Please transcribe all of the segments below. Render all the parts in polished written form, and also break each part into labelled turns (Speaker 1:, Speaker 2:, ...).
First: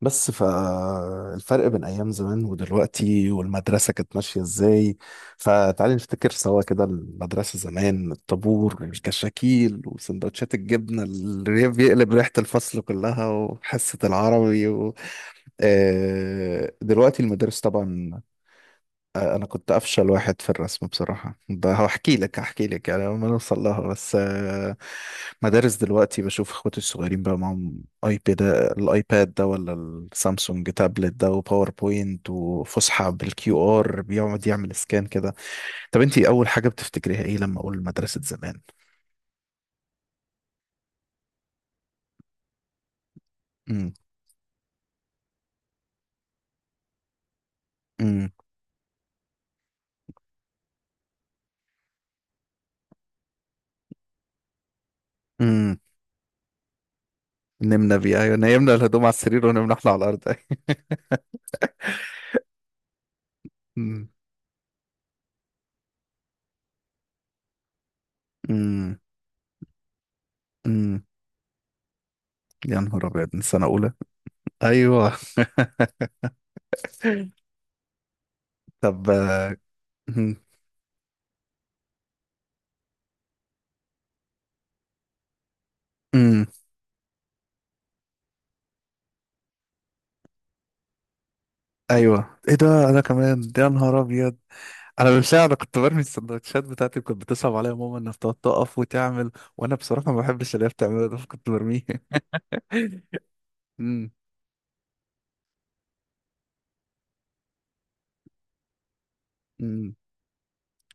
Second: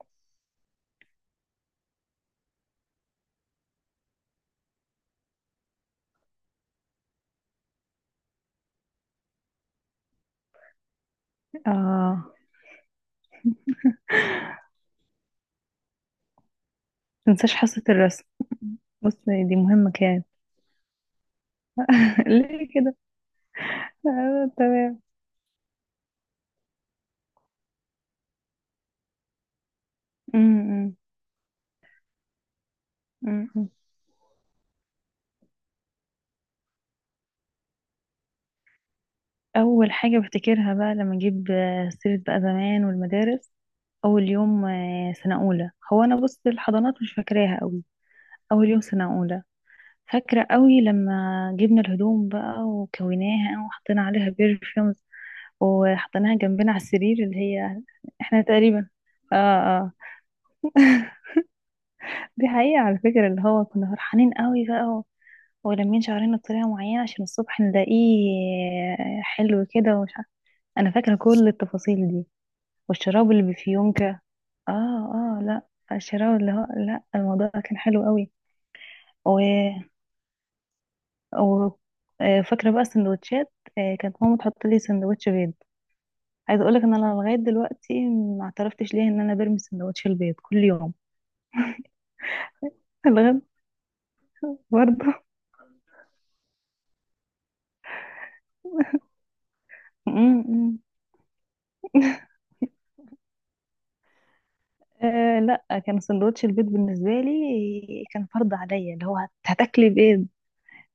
Speaker 1: بس فالفرق بين ايام زمان ودلوقتي والمدرسه كانت ماشيه ازاي؟ فتعالي نفتكر سوا كده المدرسه زمان، الطابور، الكشاكيل، وسندوتشات الجبنه اللي بيقلب ريحه
Speaker 2: اه
Speaker 1: الفصل كلها، وحصه العربي و... دلوقتي
Speaker 2: متنساش
Speaker 1: المدارس
Speaker 2: حصة
Speaker 1: طبعا.
Speaker 2: الرسم. بص،
Speaker 1: انا
Speaker 2: دي
Speaker 1: كنت
Speaker 2: مهمة
Speaker 1: افشل
Speaker 2: كانت.
Speaker 1: واحد في الرسم بصراحه، ده هحكي لك هحكي
Speaker 2: ليه
Speaker 1: لك
Speaker 2: كده؟
Speaker 1: يعني لما نوصل لها، بس
Speaker 2: تمام.
Speaker 1: مدارس دلوقتي بشوف اخواتي الصغيرين بقى معاهم ايباد، الايباد ده ولا السامسونج
Speaker 2: أمم،
Speaker 1: تابلت ده، وباوربوينت، وفسحه
Speaker 2: أمم، أمم.
Speaker 1: بالكيو ار بيقعد يعمل سكان كده. طب انت اول حاجه بتفتكريها ايه لما اقول مدرسه زمان؟
Speaker 2: أول حاجة بفتكرها بقى لما أجيب سيرة بقى زمان والمدارس.
Speaker 1: امم.
Speaker 2: أول يوم سنة أولى، هو أنا بص، الحضانات مش فاكراها أوي.
Speaker 1: امم.
Speaker 2: أول يوم سنة أولى، فاكرة أوي لما جبنا الهدوم بقى وكويناها وحطينا عليها برفيومز
Speaker 1: امم.
Speaker 2: وحطيناها جنبنا على السرير اللي هي
Speaker 1: نمنا بيها، ايوه،
Speaker 2: احنا
Speaker 1: نمنا
Speaker 2: تقريبا.
Speaker 1: الهدوم على
Speaker 2: اه،
Speaker 1: السرير ونمنا احنا
Speaker 2: اه،
Speaker 1: على الارض
Speaker 2: دي حقيقة على فكرة، اللي هو كنا
Speaker 1: امم.
Speaker 2: فرحانين قوي بقى ولمين شعرنا بطريقة معينة عشان الصبح نلاقيه
Speaker 1: امم.
Speaker 2: حلو كده ومش عارف. أنا
Speaker 1: امم.
Speaker 2: فاكرة كل التفاصيل دي،
Speaker 1: يا نهار ابيض
Speaker 2: والشراب
Speaker 1: من
Speaker 2: اللي
Speaker 1: سنه اولى.
Speaker 2: بفيونكة. اه،
Speaker 1: ايوه.
Speaker 2: اه، لا، الشراب اللي هو لا، الموضوع كان حلو قوي.
Speaker 1: طب
Speaker 2: و...
Speaker 1: مهم.
Speaker 2: و... فاكرة بقى السندوتشات. كانت ماما تحط لي سندوتش بيض.
Speaker 1: امم.
Speaker 2: عايزة اقولك ان انا لغاية دلوقتي ما اعترفتش ليه ان انا برمي سندوتش البيض كل يوم.
Speaker 1: ايوه، ايه ده، انا
Speaker 2: لغاية
Speaker 1: كمان يا نهار ابيض. انا
Speaker 2: برضه
Speaker 1: بالفعل، انا كنت برمي السندوتشات بتاعتي، كنت بتصعب عليا ماما انها بتقعد تقف وتعمل، وانا بصراحه ما بحبش اللي هي
Speaker 2: م-
Speaker 1: بتعمله ده، فكنت برميه
Speaker 2: م.
Speaker 1: امم.
Speaker 2: أه، لا، كان سندوتش البيض بالنسبة لي كان فرض عليا اللي هو هتاكلي
Speaker 1: امم.
Speaker 2: بيض.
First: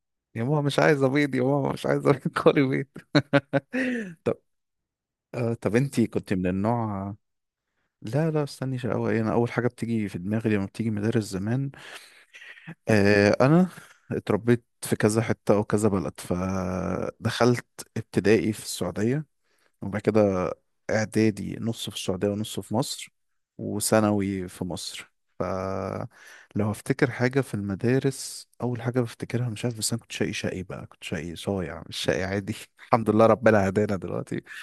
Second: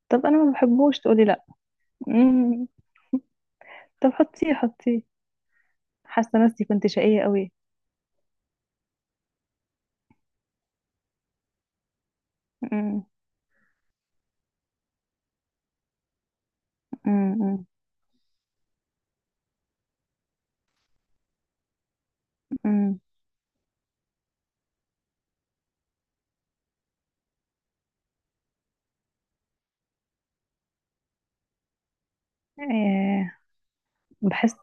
Speaker 2: طب
Speaker 1: يا
Speaker 2: انا ما
Speaker 1: ماما مش
Speaker 2: بحبوش،
Speaker 1: عايز
Speaker 2: تقولي
Speaker 1: ابيض، يا
Speaker 2: لا.
Speaker 1: ماما مش عايز ابيض، كولي
Speaker 2: مم.
Speaker 1: بيض.
Speaker 2: طب،
Speaker 1: طب.
Speaker 2: حطيه حطيه.
Speaker 1: آه، طب انتي كنت
Speaker 2: حاسة
Speaker 1: من
Speaker 2: نفسي كنت
Speaker 1: النوع.
Speaker 2: شقية قوي.
Speaker 1: لا لا، استني، شقاوة ايه؟ انا اول حاجه بتيجي في دماغي لما بتيجي مدارس زمان،
Speaker 2: مم.
Speaker 1: آه، انا اتربيت في كذا حته وكذا بلد،
Speaker 2: مم. مم.
Speaker 1: فدخلت ابتدائي في السعوديه، وبعد كده إعدادي نص في السعودية ونص في
Speaker 2: مم.
Speaker 1: مصر، وثانوي في مصر. فلو هفتكر حاجة في المدارس، أول حاجة بفتكرها مش عارف، بس أنا كنت شقي شقي بقى، كنت شقي صايع مش شقي عادي الحمد لله
Speaker 2: أه،
Speaker 1: ربنا هدانا دلوقتي.
Speaker 2: بحس.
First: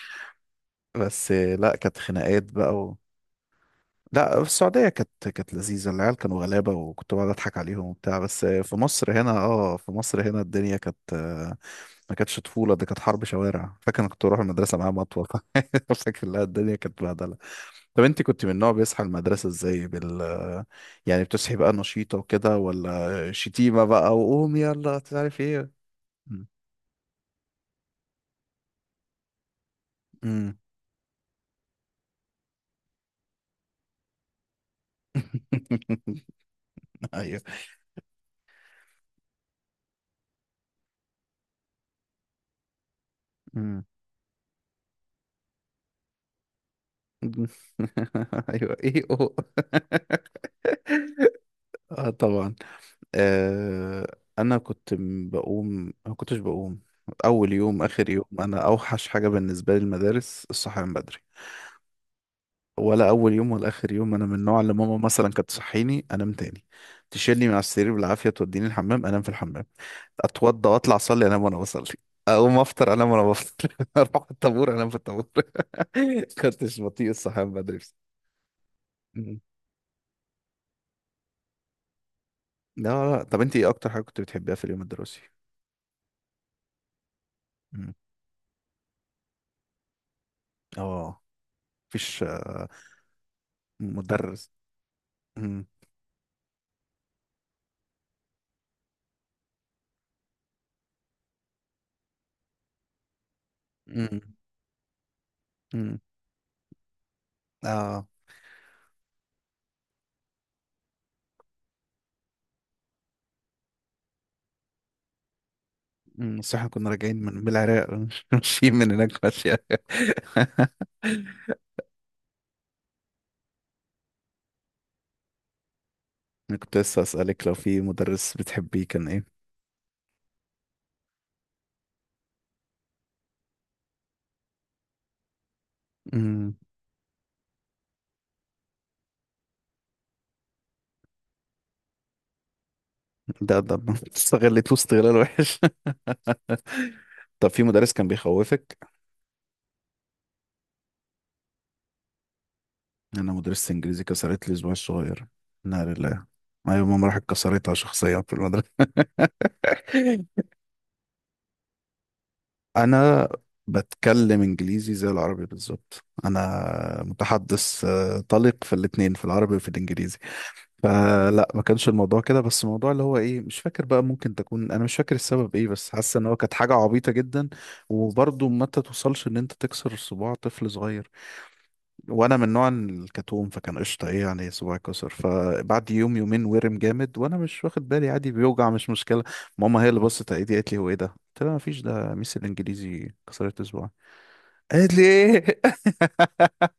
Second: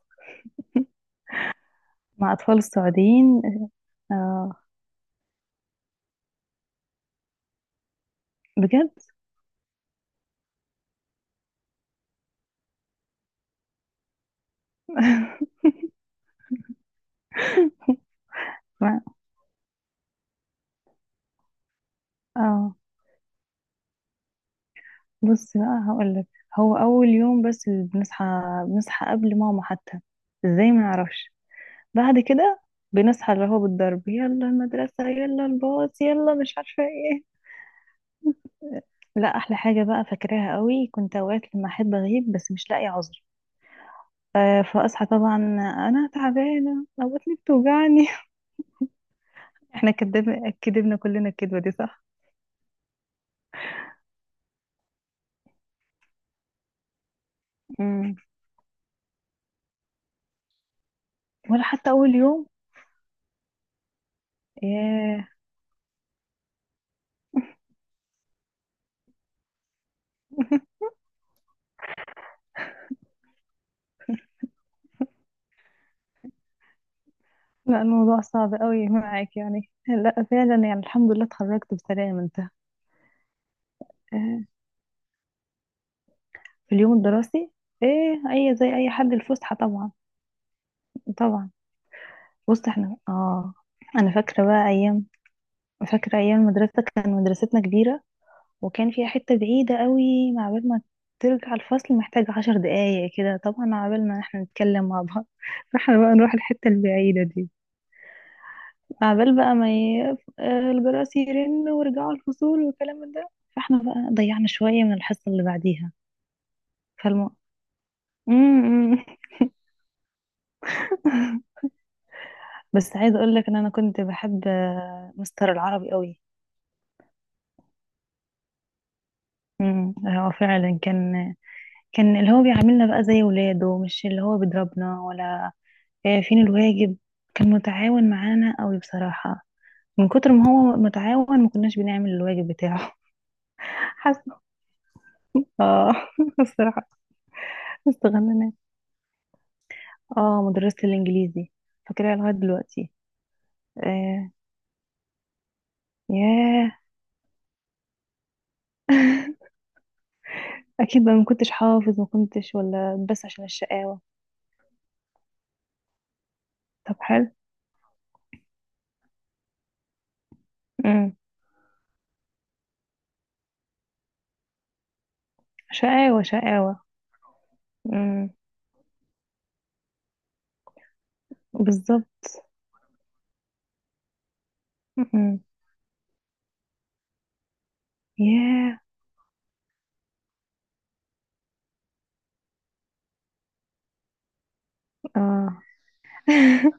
Speaker 1: بس لا، كانت
Speaker 2: مع
Speaker 1: خناقات
Speaker 2: اطفال
Speaker 1: بقى.
Speaker 2: السعوديين.
Speaker 1: لا، في
Speaker 2: اه،
Speaker 1: السعودية كانت لذيذة، العيال كانوا غلابة وكنت بقعد أضحك عليهم وبتاع. بس في
Speaker 2: بجد.
Speaker 1: مصر هنا، اه، في مصر هنا الدنيا كانت، ما كانتش طفولة، دي كانت حرب شوارع. فاكر أنا كنت بروح المدرسة معايا مطوة فاكر لا، الدنيا كانت بهدلة. طب أنت كنت من النوع
Speaker 2: ما-
Speaker 1: بيصحى المدرسة إزاي بال، يعني بتصحي بقى نشيطة وكده
Speaker 2: اه،
Speaker 1: ولا شتيمة بقى وقوم يلا مش عارف
Speaker 2: بصي
Speaker 1: إيه؟
Speaker 2: بقى هقول لك.
Speaker 1: مم.
Speaker 2: هو اول يوم بس اللي بنصحى، بنصحى قبل ماما حتى.
Speaker 1: مم.
Speaker 2: ازاي؟ ما نعرفش. بعد كده بنصحى اللي هو بالضرب، يلا المدرسة، يلا الباص، يلا مش عارفة ايه.
Speaker 1: أيوه.
Speaker 2: لا، أحلى حاجة بقى فاكراها قوي، كنت أوقات لما أحب أغيب بس مش لاقي عذر.
Speaker 1: مم.
Speaker 2: فأصحى طبعا أنا تعبانة أو بطني بتوجعني.
Speaker 1: أيوه، إيه أوه.
Speaker 2: احنا كدبنا كدبنا كلنا الكدبة دي، صح؟
Speaker 1: اه طبعا. انا كنت بقوم، ما كنتش بقوم. اول يوم، اخر
Speaker 2: مم.
Speaker 1: يوم، انا اوحش حاجه بالنسبه لي المدارس الصحيان بدري.
Speaker 2: ولا حتى أول يوم.
Speaker 1: ولا اول يوم ولا اخر يوم، انا من النوع اللي ماما
Speaker 2: ياه.
Speaker 1: مثلا كانت تصحيني انام تاني، تشيلني من على السرير بالعافيه توديني الحمام، انام في الحمام، اتوضى واطلع اصلي انام وانا بصلي، اقوم افطر انام وانا بفطر اروح الطابور انام في الطابور كنتش بطيء الصحيان بدري.
Speaker 2: لا، الموضوع صعب قوي معاك
Speaker 1: مم.
Speaker 2: يعني. لا، فعلا يعني الحمد لله اتخرجت بسلام انت.
Speaker 1: لا لا، طب انت ايه اكتر حاجه كنت
Speaker 2: آه،
Speaker 1: بتحبيها في اليوم الدراسي؟
Speaker 2: في اليوم الدراسي،
Speaker 1: مم.
Speaker 2: ايه اي زي اي حد؟ الفسحة طبعا،
Speaker 1: اه.
Speaker 2: طبعا.
Speaker 1: مفيش
Speaker 2: بص، احنا اه، انا فاكره
Speaker 1: مدرس.
Speaker 2: بقى ايام.
Speaker 1: امم.
Speaker 2: فاكره ايام المدرسه، كان مدرستنا كبيره وكان فيها حته بعيده قوي، مع بال ما ترجع الفصل محتاج عشر دقايق كده طبعا، مع بال ما
Speaker 1: امم.
Speaker 2: احنا نتكلم مع بعض فاحنا
Speaker 1: امم.
Speaker 2: بقى نروح الحته البعيده دي،
Speaker 1: اه.
Speaker 2: مع بال بقى ما ي... الجرس يرن ورجعوا الفصول والكلام من ده، فاحنا بقى ضيعنا شويه من الحصه اللي بعديها.
Speaker 1: امم. بس احنا كنا راجعين
Speaker 2: فالم...
Speaker 1: من العراق مش ماشيين، من
Speaker 2: مم.
Speaker 1: هناك ماشية
Speaker 2: بس عايزه اقول لك ان انا كنت بحب مستر العربي قوي.
Speaker 1: انا كنت لسه اسالك لو في مدرس بتحبيه كان ايه.
Speaker 2: امم، هو فعلا كان اللي هو بيعاملنا بقى زي ولاده، مش اللي هو بيضربنا ولا فين
Speaker 1: امم.
Speaker 2: الواجب. كان متعاون معانا قوي بصراحة. من كتر ما هو متعاون ما كناش بنعمل الواجب بتاعه.
Speaker 1: ده
Speaker 2: حاسة.
Speaker 1: استغلته استغلال وحش.
Speaker 2: اه. الصراحة
Speaker 1: طب في مدرس كان
Speaker 2: استغنينا.
Speaker 1: بيخوفك؟
Speaker 2: اه، مدرسة الإنجليزي فاكراها لغاية دلوقتي.
Speaker 1: انا مدرسة انجليزي
Speaker 2: آه.
Speaker 1: كسرت لي اسبوعي الصغير. نار الله.
Speaker 2: ياه.
Speaker 1: ايوه، ماما راحت كسرتها شخصيا في المدرسة
Speaker 2: أكيد بقى ما كنتش حافظ، ما كنتش ولا بس
Speaker 1: انا
Speaker 2: عشان الشقاوة.
Speaker 1: بتكلم انجليزي زي العربي بالظبط،
Speaker 2: طب
Speaker 1: انا
Speaker 2: حلو.
Speaker 1: متحدث طليق في الاتنين، في العربي وفي الانجليزي.
Speaker 2: امم.
Speaker 1: فلا، ما كانش الموضوع كده. بس الموضوع اللي هو ايه مش فاكر بقى، ممكن تكون انا مش فاكر السبب ايه، بس حاسه
Speaker 2: شقاوة
Speaker 1: ان هو كانت حاجه
Speaker 2: شقاوة.
Speaker 1: عبيطه جدا.
Speaker 2: امم.
Speaker 1: وبرضه ما توصلش ان انت تكسر صباع طفل صغير.
Speaker 2: بالظبط.
Speaker 1: وانا من نوع الكتوم، فكان قشطه، ايه يعني صباعي كسر.
Speaker 2: امم.
Speaker 1: فبعد يوم يومين ورم جامد، وانا مش واخد بالي، عادي بيوجع
Speaker 2: ياه.
Speaker 1: مش مشكله. ماما هي اللي بصت على ايدي، قالت لي هو ايه ده؟ قلت لها مفيش، ده ميس الانجليزي كسرت صباعي. قالت لي
Speaker 2: اه،
Speaker 1: ايه؟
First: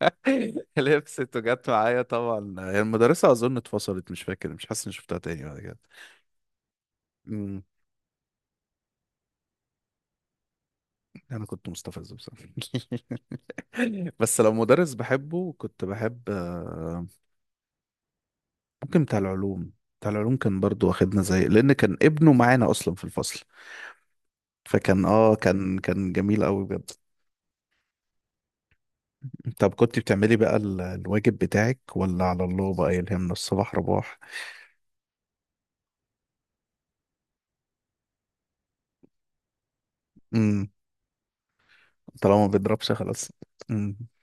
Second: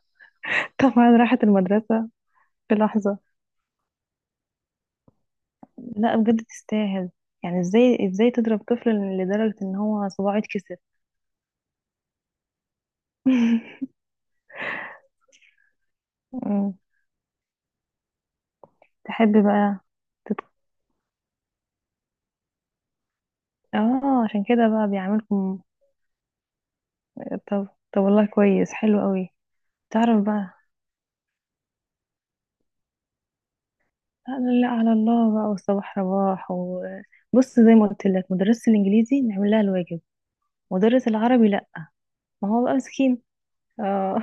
Speaker 2: طبعا
Speaker 1: لبست
Speaker 2: راحت
Speaker 1: وجت معايا
Speaker 2: المدرسة
Speaker 1: طبعا،
Speaker 2: في
Speaker 1: هي
Speaker 2: لحظة.
Speaker 1: المدرسه اظن اتفصلت، مش فاكر، مش حاسس اني شفتها تاني بعد كده.
Speaker 2: لا، بجد تستاهل. يعني
Speaker 1: امم.
Speaker 2: ازاي ازاي تضرب طفل لدرجة ان هو صباعه يتكسر؟
Speaker 1: انا كنت مستفز بصراحه. بس لو مدرس بحبه كنت بحب،
Speaker 2: أمم.
Speaker 1: ممكن بتاع
Speaker 2: تحب
Speaker 1: العلوم.
Speaker 2: بقى.
Speaker 1: بتاع
Speaker 2: تت...
Speaker 1: العلوم كان برضو واخدنا زي، لان كان ابنه معانا اصلا في الفصل.
Speaker 2: اه، عشان كده بقى
Speaker 1: فكان اه،
Speaker 2: بيعملكم.
Speaker 1: كان جميل قوي بجد.
Speaker 2: طب، طب والله كويس، حلو قوي.
Speaker 1: طب كنت
Speaker 2: تعرف
Speaker 1: بتعملي
Speaker 2: بقى.
Speaker 1: بقى الواجب بتاعك ولا على الله بقى يلهمنا الصباح رباح؟
Speaker 2: لا، لا على الله بقى والصباح رباح، وبص زي ما قلت لك مدرسة الانجليزي نعمل لها الواجب،
Speaker 1: امم.
Speaker 2: مدرس العربي لا.
Speaker 1: طالما ما
Speaker 2: ما هو بقى
Speaker 1: بيضربش
Speaker 2: مسكين.
Speaker 1: خلاص. امم.
Speaker 2: اه.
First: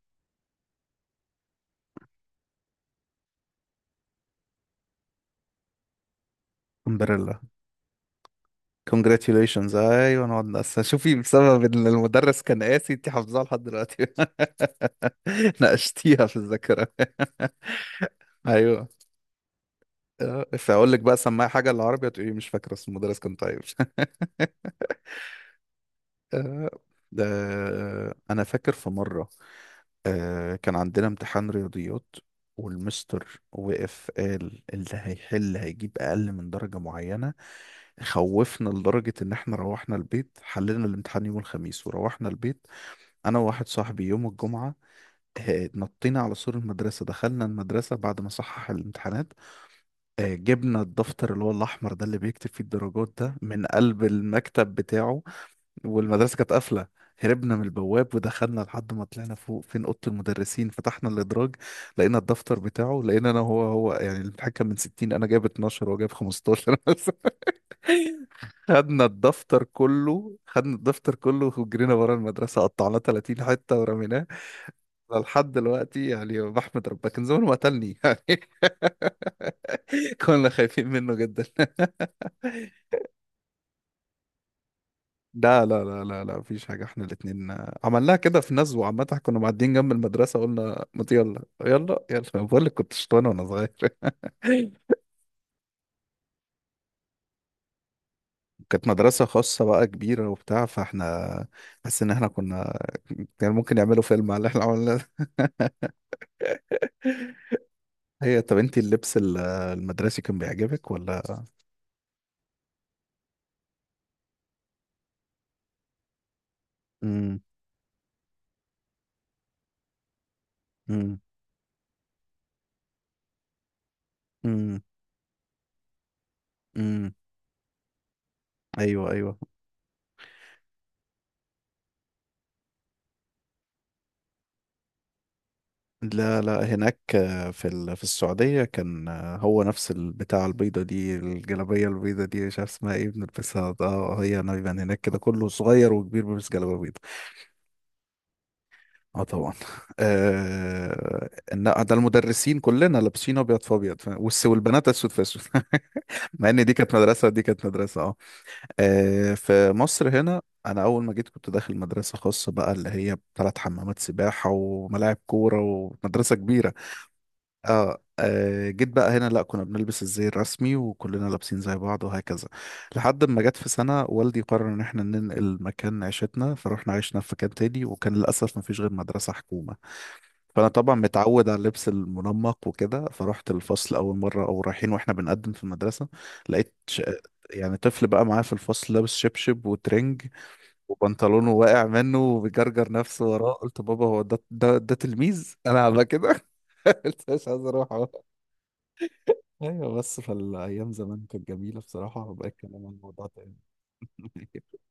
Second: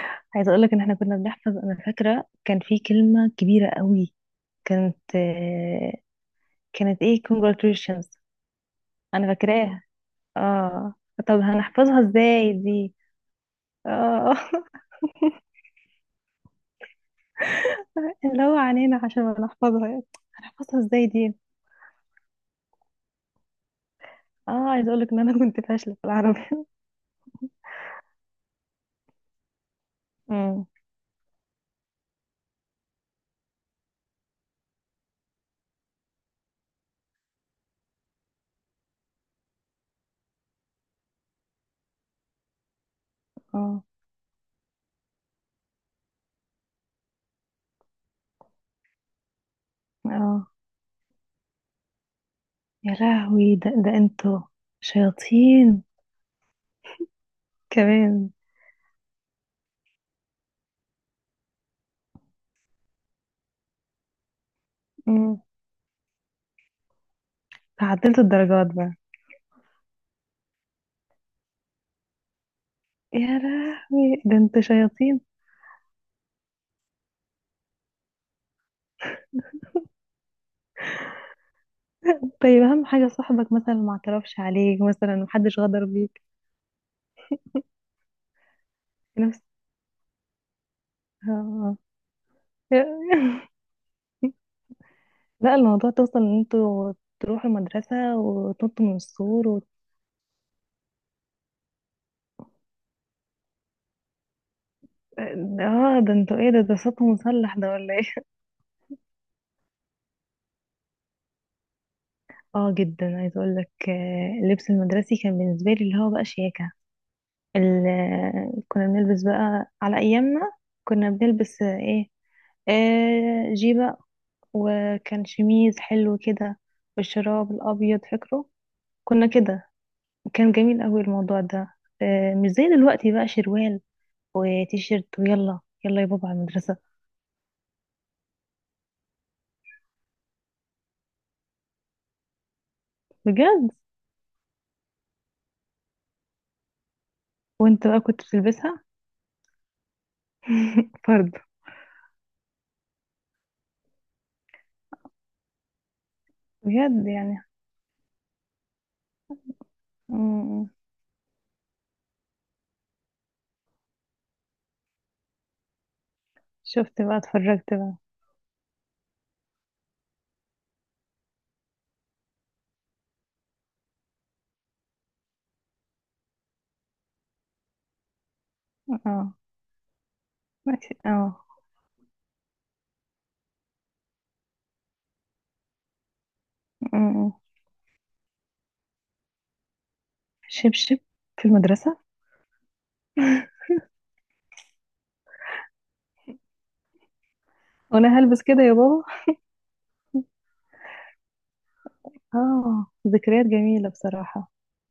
Speaker 2: عايزه اقول لك ان احنا كنا بنحفظ. انا فاكره كان في كلمه كبيره قوي، كانت كانت
Speaker 1: الحمد
Speaker 2: ايه؟
Speaker 1: لله.
Speaker 2: congratulations. انا
Speaker 1: congratulations،
Speaker 2: فاكراها.
Speaker 1: ايوه، نقعد نقسم.
Speaker 2: اه،
Speaker 1: شوفي
Speaker 2: طب
Speaker 1: بسبب ان
Speaker 2: هنحفظها
Speaker 1: المدرس
Speaker 2: ازاي
Speaker 1: كان قاسي
Speaker 2: دي؟
Speaker 1: انت حافظاها لحد دلوقتي.
Speaker 2: اه.
Speaker 1: ناقشتيها في الذاكره.
Speaker 2: اللي هو
Speaker 1: ايوه.
Speaker 2: عنينا عشان ما نحفظها يعني. هنحفظها
Speaker 1: فاقول لك
Speaker 2: ازاي
Speaker 1: بقى
Speaker 2: دي؟
Speaker 1: سماها حاجه العربية، تقولي مش فاكره اسم المدرس، كان طيب.
Speaker 2: اه، عايز اقولك ان انا كنت فاشلة في العربي.
Speaker 1: آه، ده انا فاكر في مره
Speaker 2: امم.
Speaker 1: كان عندنا امتحان رياضيات، والمستر وقف قال اللي هيحل هيجيب اقل من درجه معينه، خوفنا لدرجه ان احنا روحنا البيت حلينا الامتحان يوم الخميس. وروحنا البيت انا وواحد
Speaker 2: اه.
Speaker 1: صاحبي يوم الجمعه، نطينا على سور المدرسه، دخلنا المدرسه بعد ما صحح الامتحانات،
Speaker 2: اه.
Speaker 1: جبنا الدفتر اللي هو الاحمر ده اللي بيكتب فيه
Speaker 2: يا
Speaker 1: الدرجات ده
Speaker 2: لهوي،
Speaker 1: من
Speaker 2: ده ده
Speaker 1: قلب
Speaker 2: انتوا
Speaker 1: المكتب بتاعه.
Speaker 2: شياطين.
Speaker 1: والمدرسة كانت قافلة، هربنا من البواب
Speaker 2: كمان.
Speaker 1: ودخلنا لحد ما طلعنا فوق فين أوضة المدرسين، فتحنا الإدراج لقينا الدفتر بتاعه، لقينا أنا هو يعني، الامتحان كان من 60، أنا
Speaker 2: امم.
Speaker 1: جايب 12 وهو جايب 15
Speaker 2: تعدلتوا الدرجات بقى.
Speaker 1: خدنا الدفتر كله، خدنا الدفتر كله وجرينا ورا المدرسة قطعناه
Speaker 2: يا
Speaker 1: 30 حتة
Speaker 2: لهوي،
Speaker 1: ورميناه.
Speaker 2: ده انتوا شياطين.
Speaker 1: لحد دلوقتي يعني بحمد ربنا كان زمانه ما قتلني يعني كنا خايفين منه جدا.
Speaker 2: طيب، اهم حاجة صاحبك مثلا ما اعترفش عليك، مثلا محدش
Speaker 1: لا لا
Speaker 2: غدر
Speaker 1: لا
Speaker 2: بيك.
Speaker 1: لا لا، مفيش حاجة، احنا الاتنين عملناها كده في نزوة عامة، كنا
Speaker 2: نفس.
Speaker 1: معديين جنب المدرسة قلنا ما يلا
Speaker 2: اه.
Speaker 1: يلا يلا أنا بقول لك كنت شطان وانا
Speaker 2: آه.
Speaker 1: صغير.
Speaker 2: لا، الموضوع توصل ان انتوا تروحوا المدرسة وتنطوا
Speaker 1: كانت
Speaker 2: من
Speaker 1: مدرسة
Speaker 2: السور
Speaker 1: خاصة بقى كبيرة وبتاع، فاحنا حاسس ان احنا كنا، كان ممكن يعملوا فيلم على اللي احنا عملناه ده.
Speaker 2: اه، ده انتوا ايه؟ ده ده صوته مسلح ده ولا ايه؟
Speaker 1: هي طب انت اللبس المدرسي كان بيعجبك ولا؟
Speaker 2: اه جدا. عايزة اقول لك اللبس المدرسي كان بالنسبة لي اللي هو بقى شياكة.
Speaker 1: امم.
Speaker 2: كنا بنلبس بقى على ايامنا، كنا
Speaker 1: امم.
Speaker 2: بنلبس ايه، آه جيبة
Speaker 1: امم.
Speaker 2: وكان شميز حلو كده
Speaker 1: أمم.
Speaker 2: والشراب الابيض فاكره.
Speaker 1: ايوه
Speaker 2: كنا
Speaker 1: ايوه.
Speaker 2: كده، كان جميل قوي الموضوع ده. آه، مش زي دلوقتي بقى شروال وتيشيرت ويلا يلا يا بابا على
Speaker 1: لا لا،
Speaker 2: المدرسة.
Speaker 1: هناك في في السعودية كان، هو نفس البتاع، البيضة دي، الجلابية البيضة دي مش عارف اسمها ايه،
Speaker 2: بجد.
Speaker 1: بنلبسها اه. هي انا بيبقى هناك كده كله صغير وكبير بيلبس جلابية بيضة.
Speaker 2: وانت بقى كنت بتلبسها؟
Speaker 1: اه طبعا.
Speaker 2: فرد.
Speaker 1: ده المدرسين كلنا لابسين ابيض في ابيض فاهم؟ والبنات اسود في اسود مع ان دي كانت
Speaker 2: بجد
Speaker 1: مدرسة ودي
Speaker 2: يعني.
Speaker 1: كانت مدرسة، اه. في مصر هنا
Speaker 2: مم.
Speaker 1: انا اول ما جيت كنت داخل مدرسة خاصة بقى، اللي هي بثلاث حمامات سباحة وملاعب كورة ومدرسة كبيرة.
Speaker 2: شفت بقى، اتفرجت بقى.
Speaker 1: اه. جيت بقى هنا، لا، كنا بنلبس الزي الرسمي وكلنا لابسين زي بعض وهكذا. لحد ما جت في سنة والدي قرر ان احنا ننقل مكان عيشتنا، فروحنا عشنا في مكان تاني، وكان للأسف ما فيش غير مدرسة
Speaker 2: اه،
Speaker 1: حكومة. فأنا
Speaker 2: ماشي،
Speaker 1: طبعا
Speaker 2: اه.
Speaker 1: متعود على اللبس المنمق وكده، فرحت الفصل أول مرة، أو رايحين واحنا بنقدم في المدرسة، لقيت
Speaker 2: مم.
Speaker 1: يعني طفل بقى معاه في الفصل لابس شبشب وترنج،
Speaker 2: شبشب في
Speaker 1: وبنطلونه واقع
Speaker 2: المدرسة،
Speaker 1: منه وبيجرجر نفسه وراه. قلت بابا هو ده، ده تلميذ انا عامله كده؟ قلت مش عايز اروح.
Speaker 2: وانا هلبس كده يا بابا؟
Speaker 1: ايوه، بس فالايام زمان كانت جميله بصراحه، وبقى الكلام
Speaker 2: اه،
Speaker 1: عن الموضوع
Speaker 2: ذكريات
Speaker 1: تاني.
Speaker 2: جميلة بصراحة.